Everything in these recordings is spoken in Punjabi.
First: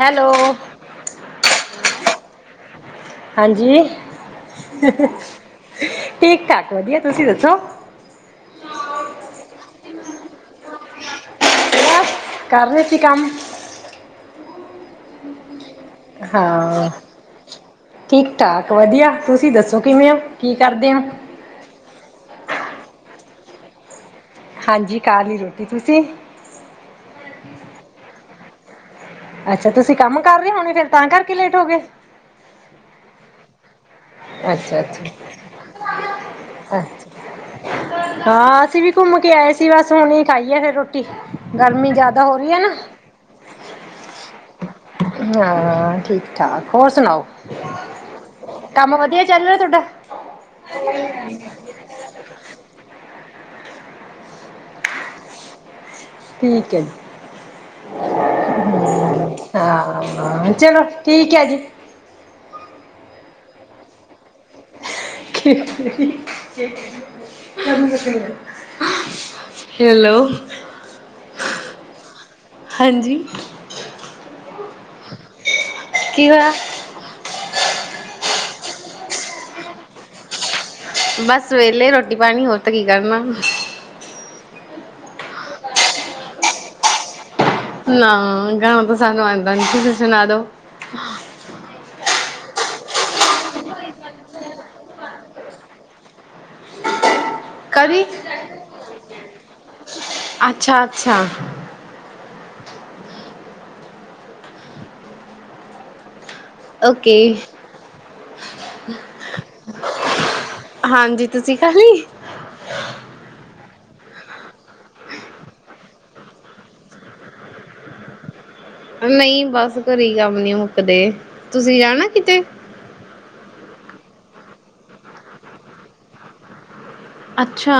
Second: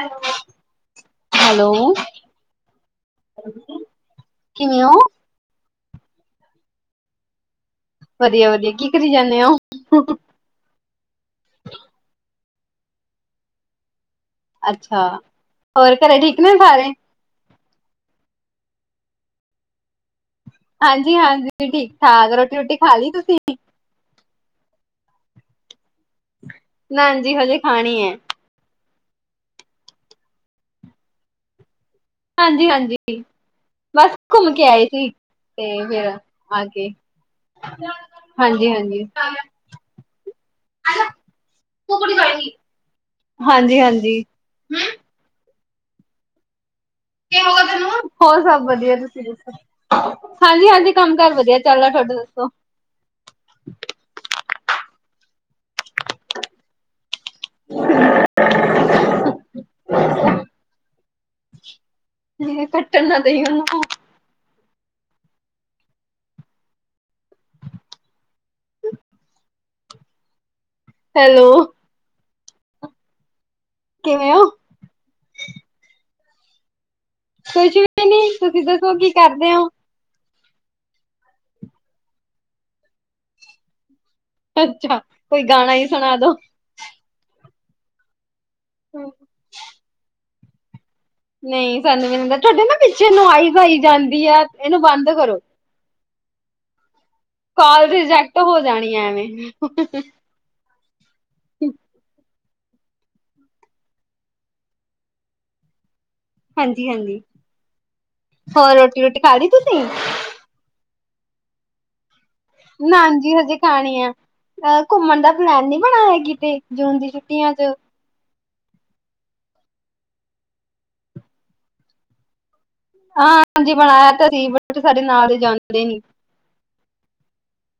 Hello hello. ਹਾਂਜੀ। ਕਿਵੇਂ ਹੋ ਠੀਕ ਠਾਕ ਵਧੀਆ ਤੁਸੀਂ ਦੱਸੋ ਹੁ। ਕਰ ਰਹੇ ਸੀ ਕੰਮ। ਅੱਛਾ। ਹੋਰ ਘਰੇ ਠੀਕ ਨੇ ਸਾਰੇ ਹਾਂ ਠੀਕ ਠਾਕ। ਵਧੀਆ ਤੁਸੀਂ ਦੱਸੋ ਕਿਵੇਂ ਹੋ? ਕੀ ਕਰਦੇ ਹੋ ਹਾਂਜੀ ਹਾਂਜੀ ਠੀਕ ਠਾਕ ਰੋਟੀ ਰੋਟੀ ਖਾਲੀ ਤੁਸੀਂ। ਹਾਂਜੀ ਖਾਲੀ ਰੋਟੀ ਤੁਸੀਂ ਨਜੀ ਹਜੇ ਖਾਣੀ ਹੈ। ਅੱਛਾ ਤੁਸੀਂ ਕੰਮ ਕਰ ਰਹੇ ਹੋਣੇ ਫੇਰ ਤਾਂ ਕਰਕੇ ਲੇਟ ਹੋ ਗਏ। ਹਾਂਜੀ ਹਾਂਜੀ। ਬਸ ਘੁੰਮ ਕੇ ਅੱਛਾ ਆਏ ਸੀ। ਅੱਛਾ ਤੇ ਫਿਰ ਆ ਕੇ ਅੱਛਾ ਹਾਂ ਅਸੀਂ ਵੀ ਹਾਂਜੀ ਹਾਂਜੀ ਘੁੰਮ ਕੇ ਆਏ ਸੀ ਬਸ ਹੁਣੇ ਖਾਈਏ ਫਿਰ ਰੋਟੀ ਗਰਮੀ ਜ਼ਿਆਦਾ ਹੋ ਰਹੀ ਹੈ ਨਾ ਹਾਂਜੀ ਹਾਂਜੀ। ਹਾਂ ਠੀਕ ਠਾਕ। ਹੋਰ ਸੁਣਾਓ ਹੋ ਹੋਰ ਸਭ ਕੰਮ ਵਧੀਆ ਤੁਸੀਂ ਚੱਲ ਰਿਹਾ ਤੁਹਾਡਾ ਦਸੋ ਹਾਂਜੀ ਹਾਂਜੀ ਕੰਮ ਕਾਰ ਵਧੀਆ ਚੱਲਦਾ ਤੁਹਾਡਾ ਦੱਸੋ [inaudible] ਠੀਕ ਹੈ ਜੀ ਹਾਂ ਚਲੋ ਠੀਕ ਹੈ ਜੀ ਕੱਟਣ ਨਾ ਉਹਨੂੰ ਹੈਲੋ ਹੈਲੋ ਹਾਂਜੀ ਕਿਵੇਂ ਹੋ ਕੀ ਹੋਯਾ ਕੁਛ ਵੀ ਨੀ ਤੁਸੀਂ ਦੱਸੋ ਕੀ ਕਰਦੇ ਹੋ ਬਸ ਵੇਲੇ ਰੋਟੀ ਪਾਣੀ ਹੋਰ ਤਾਂ ਕੀ ਕਰਨਾ ਅੱਛਾ ਕੋਈ ਗਾਣਾ ਹੀ ਸੁਣਾ ਦੋ ਨਾ ਤਾਂ ਸਾਨੂੰ ਆਉਂਦਾ ਤੁਸੀਂ ਸੁਣਾ ਦੋ ਹ ਨਹੀਂ ਸਾਨੂੰ ਵੀ ਨਹੀ ਆਦਾ, ਤੁਹਾਡੇ ਨਾ ਪਿੱਛੇ ਨੁਈ ਪਾਈ ਜਾਂਦੀ ਆ ਇਹਨੂੰ ਬੰਦ ਕਰੋ ਕਾਲ ਕਦੀ ਰਿਜੈਕਟ ਹੋ ਜਾਣੀ ਹੈ ਐਵੇਂ ਅੱਛਾ ਅੱਛਾ ਹਾਂਜੀ ਓਕੇ ਹਾਂਜੀ ਹੋਰ ਰੋਟੀ ਰੋਟੀ ਖਾ ਦੀ ਤੁਸੀਂ ਹਾਂਜੀ ਤੁਸੀਂ ਖਾ ਲਈ? ਨਾਜੀ, ਹਜੇ ਖਾਣੀ ਆ ਅਹ ਘੁੰਮਣ ਦਾ ਪਲੈਨ ਨੀ ਬਣਾਇਆ ਹੈ ਕਿਤੇ ਜੂਨ ਦੀ ਛੁੱਟੀਆਂ ਚ, ਨਹੀਂ ਬਸ ਘਰੇ ਕੰਮ ਨੀ ਮੁੱਕਦੇ, ਤੁਸੀਂ ਜਾਣਾ ਕਿਤੇ? ਹਾਂ, ਹਾਂਜੀ ਬਣਾਇਆ ਤਾਂ ਸੀ ਬਟ ਸਾਡੇ ਨਾਲ ਤੇ ਜਦੇ ਨੀ। ਅੱਛਾ,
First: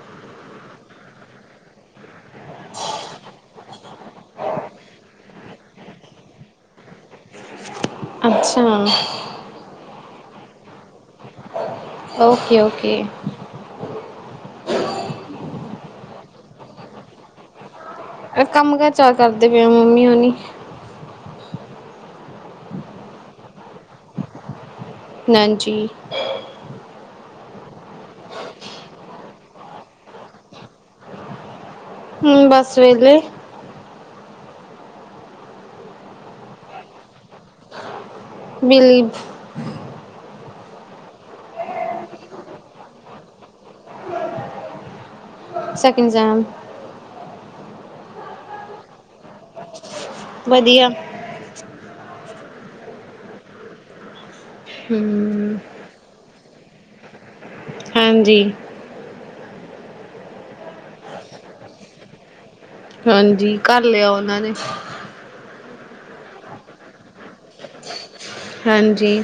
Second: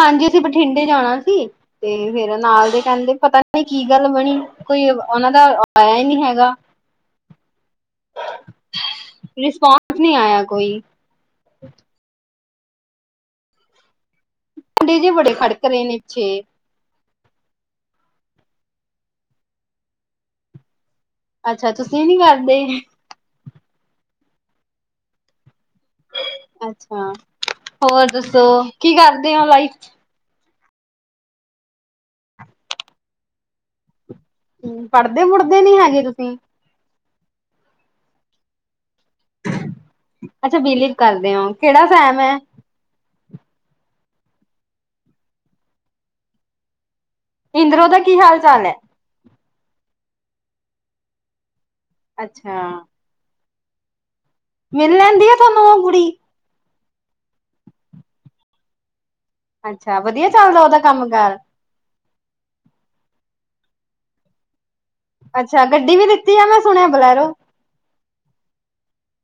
ਹਾਂਜੀ ਅਸੀਂ ਬਠਿੰਡੇ ਜਾਣਾ ਸੀ ਤੇ, ਫੇਰ ਨਾਲ ਦੇ ਕਹਿੰਦੇ ਪਤਾ ਕੀ ਗੱਲ ਬਣੀ ਕੋਈ ਉਹਨਾ ਦੀ, ਆਇਆ ਨਹੀਂ ਹੈਗਾ। ਅੱਛਾ, ਕੁ ਨਹੀਂ ਆਇਆ ਕੋਈ, ਓਕੇ ਓਕੇ, ਡੇ ਜੇ ਬੜੇ ਖੜਕ ਰਹੇ ਨੇ ਪਿੱਛੇ, ਕੰਮ ਕਾਰ ਚਾਰ ਕਰਦੇ ਪਏ ਮੰਮੀ ਔਣੀ, ਅੱਛਾ ਤੁਸੀਂ ਨੀ ਕਰਦੇ? [unintelligible] ਜੀ, ਅੱਛਾ ਹੋਰ ਦੱਸੋ ਕੀ ਕਰਦੇ ਹੋ ਲਾਈਫ? [inaudible] ਹੂੰ, ਬਸ ਵੇਹਲੇ, ਹੂੰ ਪੜਦੇ ਪੁੜਦੇ ਨੀ ਹੈਗੇ ਤੁਸੀਂ? ਬਿਲ, ਅੱਛਾ, ਬਿਲੀਵ ਕਰਦੇ ਕਿਹੜਾ ਫੈਮ ਹੈ। ਸੈਕਿੰਡ ਸੇਮ, ਇੰਦਰੋ ਦਾ ਕੀ ਹਾਲ ਚਾਲ ਐ? ਵਧੀਆ, ਅੱਛਾ, ਮਿਲ ਲੈਂਦੀ ਆ ਹਮ ਤੁਹਾਨੂੰ ਉਹ ਕੁੜੀ? ਹਾਂਜੀ, ਅੱਛਾ, ਵਧੀਆ ਚੱਲਦਾ ਉਹਦਾ ਕੰਮ ਕਾਰ? ਹਾਂਜੀ ਘਰ ਲਿਆ ਉਹਨਾਂ ਨੇ, ਅੱਛਾ, ਗੱਡੀ ਵੀ ਲਤੀ ਆ ਮੈਂ ਸੁਣਿਆ ਬਲੈਰੋ। ਹਾਂਜੀ,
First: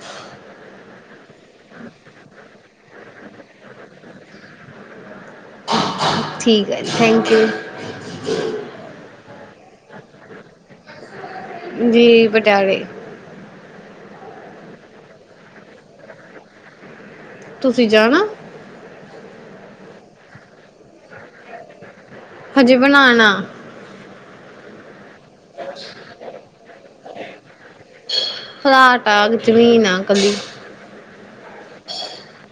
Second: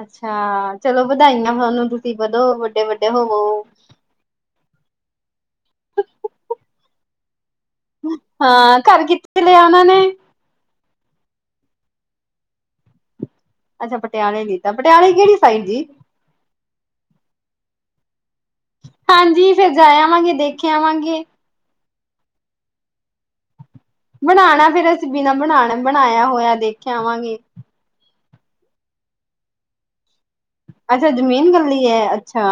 ਅੱਛਾ ਚਲੋ, ਵਧਾਈਆਂ ਹੋਨ ਤੁਸੀਂ ਵਧੋ। ਵੱਡੇ-ਵੱਡੇ ਹੋਵੋ, [unintelligible] ਠੀਕ ਹੈ ਜੀ ਥੈਂਕ ਯੂ, ਹਾਂ ਘਰ ਕਿੱਥੇ ਲਿਆ ਉਹਨਾਂ ਨੇ? ਜੀ ਪਟਿਆਲੇ, ਅੱਛਾ, ਪਟਿਆਲੇ ਦੀ ਤਾਂ ਪਟਿਆਲੇ ਕਿਹੜੀ ਸਾਈਡ ਜੀ। ਤੁਸੀਂ ਜਾਣਾ, ਹਾਂਜੀ ਫਿਰ ਜਾਏ ਆਵਾਂਗੇ ਦੇਖੇ ਆਵਾਂਗੇ ਹਜੇ ਬਣਾਉਣਾ ਬਣਾਉਣਾ ਫੇਰ ਅਸੀਂ ਬਿਨਾਂ ਬਣਾ ਬਣਾਇਆ ਹੋਇਆ ਦੇਖਿਆਵਾਂਗੇ ਫਲਾਟ ਆ ਜ਼ਮੀਨ ਆ ਕੱਲੀ ਅੱਛਾ ਜਮੀਨ ਕਲੀ ਹੈ ਅੱਛਾ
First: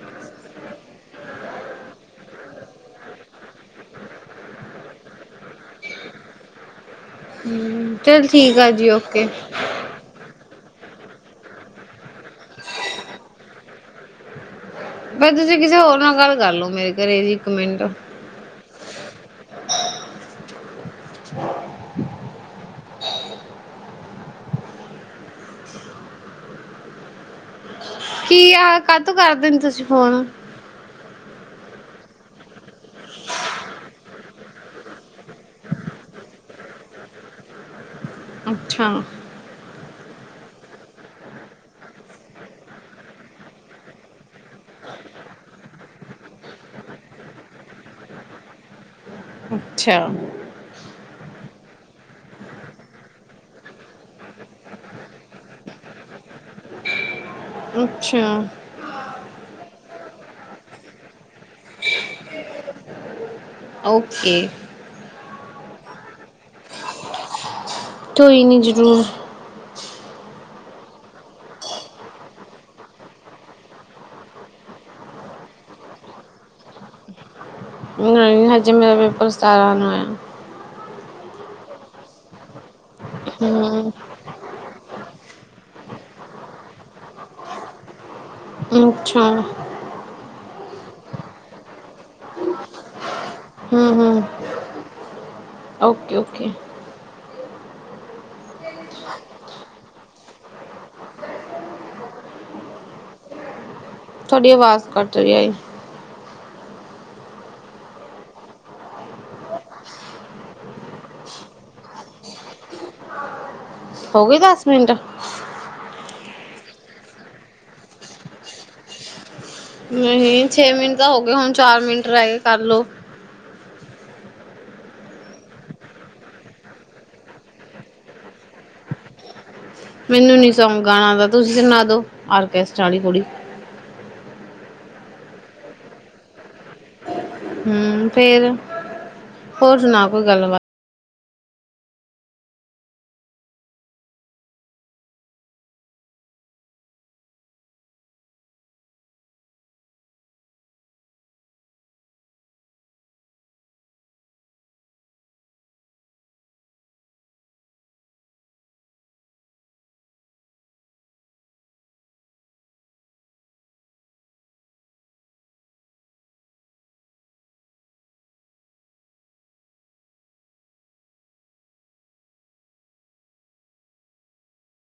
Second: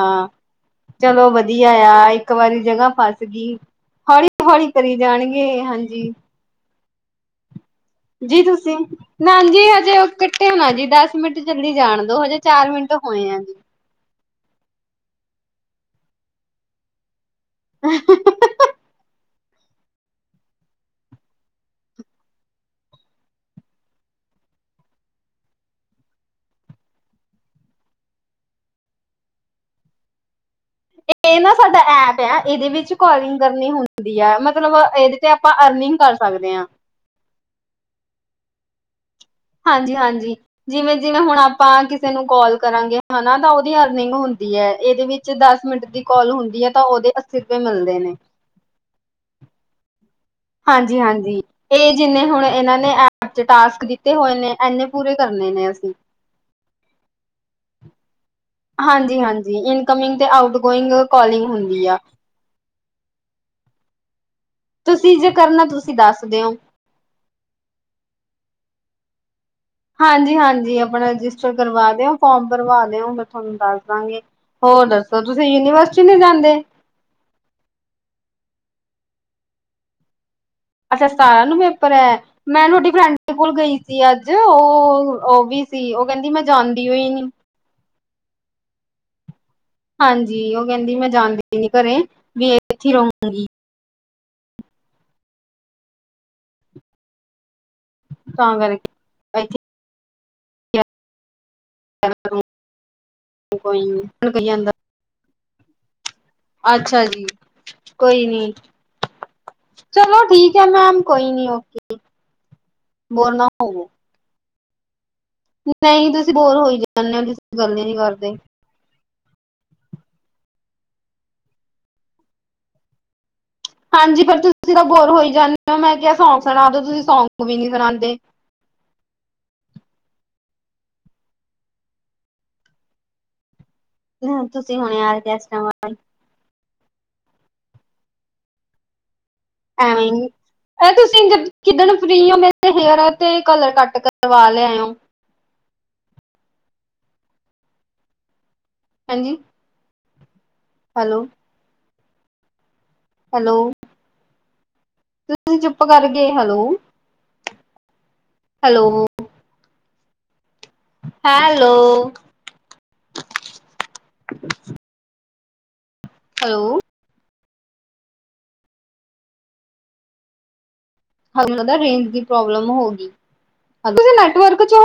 ਚਲੋ ਵਧੀਆ ਆ ਇੱਕ ਵਾਰੀ ਜਗ੍ਹਾ ਫਸ ਗਈ ਹੌਲੀ ਹੌਲੀ ਕਰੀ ਜਾਣਗੇ ਹਾਂਜੀ ਹਮ ਜੀ ਤੁਸੀਂ ਨਾ ਜੀ ਹਜੇ ਹੋਣਾ ਜੀ ਦਸ ਮਿੰਟ ਜਲਦੀ ਜਾਣ ਦੋ ਹਜੇ ਚਾਰ ਮਿੰਟ ਹੋਏ ਆ ਜੀ ਬ ਤੁਸੀਂ ਕਿਸੇ ਹੋਰ ਨਾਲ ਗੱਲ ਕਰਲੋ ਮੇਰੇ ਘਰੇ ਜੀ [unintelligible] [inaudible] ਕੀ ਆ ਕਦ ਕਰਦੇਣੀ ਤੁਸੀਂ ਫੋਨ ਇਹ ਨਾ ਸਾਡਾ ਐਪ ਆ ਇਹਦੇ ਵਿੱਚ ਕਾਲਿੰਗ ਕਰਨੀ ਹੁੰਦੀ ਹੈ ਮਤਲਬ ਮਤਲਬ ਇਹਦੇ ਤੇ ਆਪਾਂ ਅਰਨਿੰਗ ਕਰ ਸਕਦੇ ਹਾਂ ਅੱਛਾ ਹਾਂਜੀ ਹਾਂਜੀ ਜਿਵੇਂ ਜਿਵੇਂ ਹੁਣ ਆਪਾਂ ਕਿਸੇ ਨੂੰ ਕਾਲ ਕਰਾਂਗੇ ਹਨਾ ਤਾਂ ਉਹਦੀ ਅਰਨਿੰਗ ਹੁੰਦੀ ਇਹਦੇ ਵਿੱਚ ਦਸ ਮਿੰਟ ਦੀ ਕਾਲ ਹੁੰਦੀ ਹੈ ਤਾਂ ਉਹਦੇ ਅੱਸੀ ਰੁਪਏ ਮਿਲਦੇ ਨੇ ਅੱਛਾ। ਹਾਂਜੀ ਹਾਂਜੀ। ਇਹ ਜਿੰਨੇ ਹੁਣ ਇਹਨਾਂ ਨੇ ਚ ਟਾਸਕ ਦਿੱਤੇ ਹੋਏ ਨੇ ਇਨੇ ਪੂਰੇ ਕਰਨੇ ਨੇ ਅਸੀਂ। ਅੱਛਾ। ਹਾਂਜੀ ਹਾਂਜੀ ਇਨਕਮਿੰਗ ਤੇ ਆਊਟ ਗੋਇੰਗ ਕੋਾਲਿੰਗ ਹੁੰਦੀ ਆ। ਓਕੇ। ਤੁਸੀਂ ਜੇ ਕਰਨਾ ਤੁਸੀਂ ਦੱਸਦੇ ਹੋ। ਕੋਈ ਨਹੀਂ ਜ਼ਰੂਰ। ਹਾਂਜੀ ਹਾਂਜੀ ਆਪਣਾ ਰਜਿਸਟਰ ਕਰਵਾ ਦਿਓ ਫੋਮ ਭਰਵਾ ਦਿਓ ਮੈਂ ਤੁਹਾਨੂੰ ਦੱਸ ਦਵਾਂਗੀ ਹੋਰ ਦੱਸੋ ਤੁਸੀਂ ਯੂਨੀਵਰਸਿਟੀ ਨਹੀਂ ਜਾਂਦੇ? ਹਜੇ ਮੇਰਾ ਪੇਪਰ ਸਤਾਰਾਂ ਨੂੰ ਹੈ। ਅੱਛਾ ਸਤਾਰਾਂ ਨੂੰ ਪੇਪਰ ਹੈ ਮੈਂ ਤੁਹਾਡੀ ਬਰਾਂਡੇ ਕੋਲ ਗਈ ਹਮ ਸੀ ਅੱਜ ਉਹ ਉਹ ਵੀ ਸੀ ਉਹ ਕਹਿੰਦੀ ਮੈਂ ਜਾਦੀ ਹੋਈ ਨੀ ਅੱਛਾ। ਹਾਂਜੀ ਉਹ ਕਹਿੰਦੀ ਮੈਂ ਜਾਣਦੀ ਨ ਘਰੇ ਵੀ ਇਹ ਇੱਥੇ ਰਹੂਗੀ ਹੂੰ ਹੂੰ ਓਕੇ ਓਕੇ। ਤਾਂ ਕਰ ਕੇ ਕੋਈ ਨੀ ਕਹੀ ਤੁਹਾਡੀ ਜਾਂਦਾ ਆਵਾਜ਼ ਕੱਟ ਰਹੀ ਆਏ। ਅੱਛਾ ਜੀ, ਕੋਈ ਨੀ ਚਲੋ ਠੀਕ ਹੈ, ਮੈਮ ਕੋਈ ਨੀ ਓਕੇ ਬੋਲਣਾ ਹੋ ਹੋ ਗਈ ਦਸ ਮਿੰਟ। ਨਹੀਂ ਤੁਸੀਂ ਬੋਰ ਹੋਈ ਜਾਂਦੇ ਹੋ, ਤੁਸੀਂ ਗੱਲ ਹੀ ਨਹੀਂ ਕਰਦੇ। ਨਹੀਂ ਛੇ ਮਿੰਟ ਤਾਂ ਹੋ ਗਏ, ਹੁਣ ਚਾਰ ਮਿੰਟ ਰਹਿ ਗਏ ਕਰ ਲੋ। ਹਾਂਜੀ, ਪਰ ਤੁਸੀਂ ਤਾਂ ਬੋਰ ਹੋਈ ਜਾਂਦੇ ਹੋ, ਮੈਂ ਕਿਹਾ ਸੌਂਗ ਸੁਣਾਦੇ ਤੁਸੀਂ ਸੌਂਗ ਵੀ ਨਹੀਂ ਸੁਣਾਉਦੇ। ਮੈਨੂੰ ਨੀ ਸੌਂਗ ਗਾਣਾ ਆਉਦਾ, ਤੁਸੀਂ ਸੁਣਾ ਦੋ, ਆਰਕੈਸਟ ਵਾਲੀ ਕੁੜੀ। ਤੁਸੀਂ ਹੁਣ ਯਾਰ ਕਿਸ੍ਹਾਂ ਹਮ ਫਿਰ ਹੋਰ ਸੁਣਾ ਕੋਈ ਗੱਲਬਾਤ। ਕਿਦਣ ਫਰੀ ਓ, ਮੇਰੇ ਹੇਅਰ ਤੇ ਕਲਰ ਕੱਟ ਕਰਵਾ ਲਿਆ ਆ। ਹਾਂਜੀ। ਹੈਲੋ। ਹੈਲੋ, ਤੁਸੀਂ ਚੁੱਪ ਕਰ ਗ hello. Hello. Hello. Hello. Range ਦੀ ਪ੍ਰੋਬਲਮ ਹੋ ਗੈਟਵਰਕ ਚ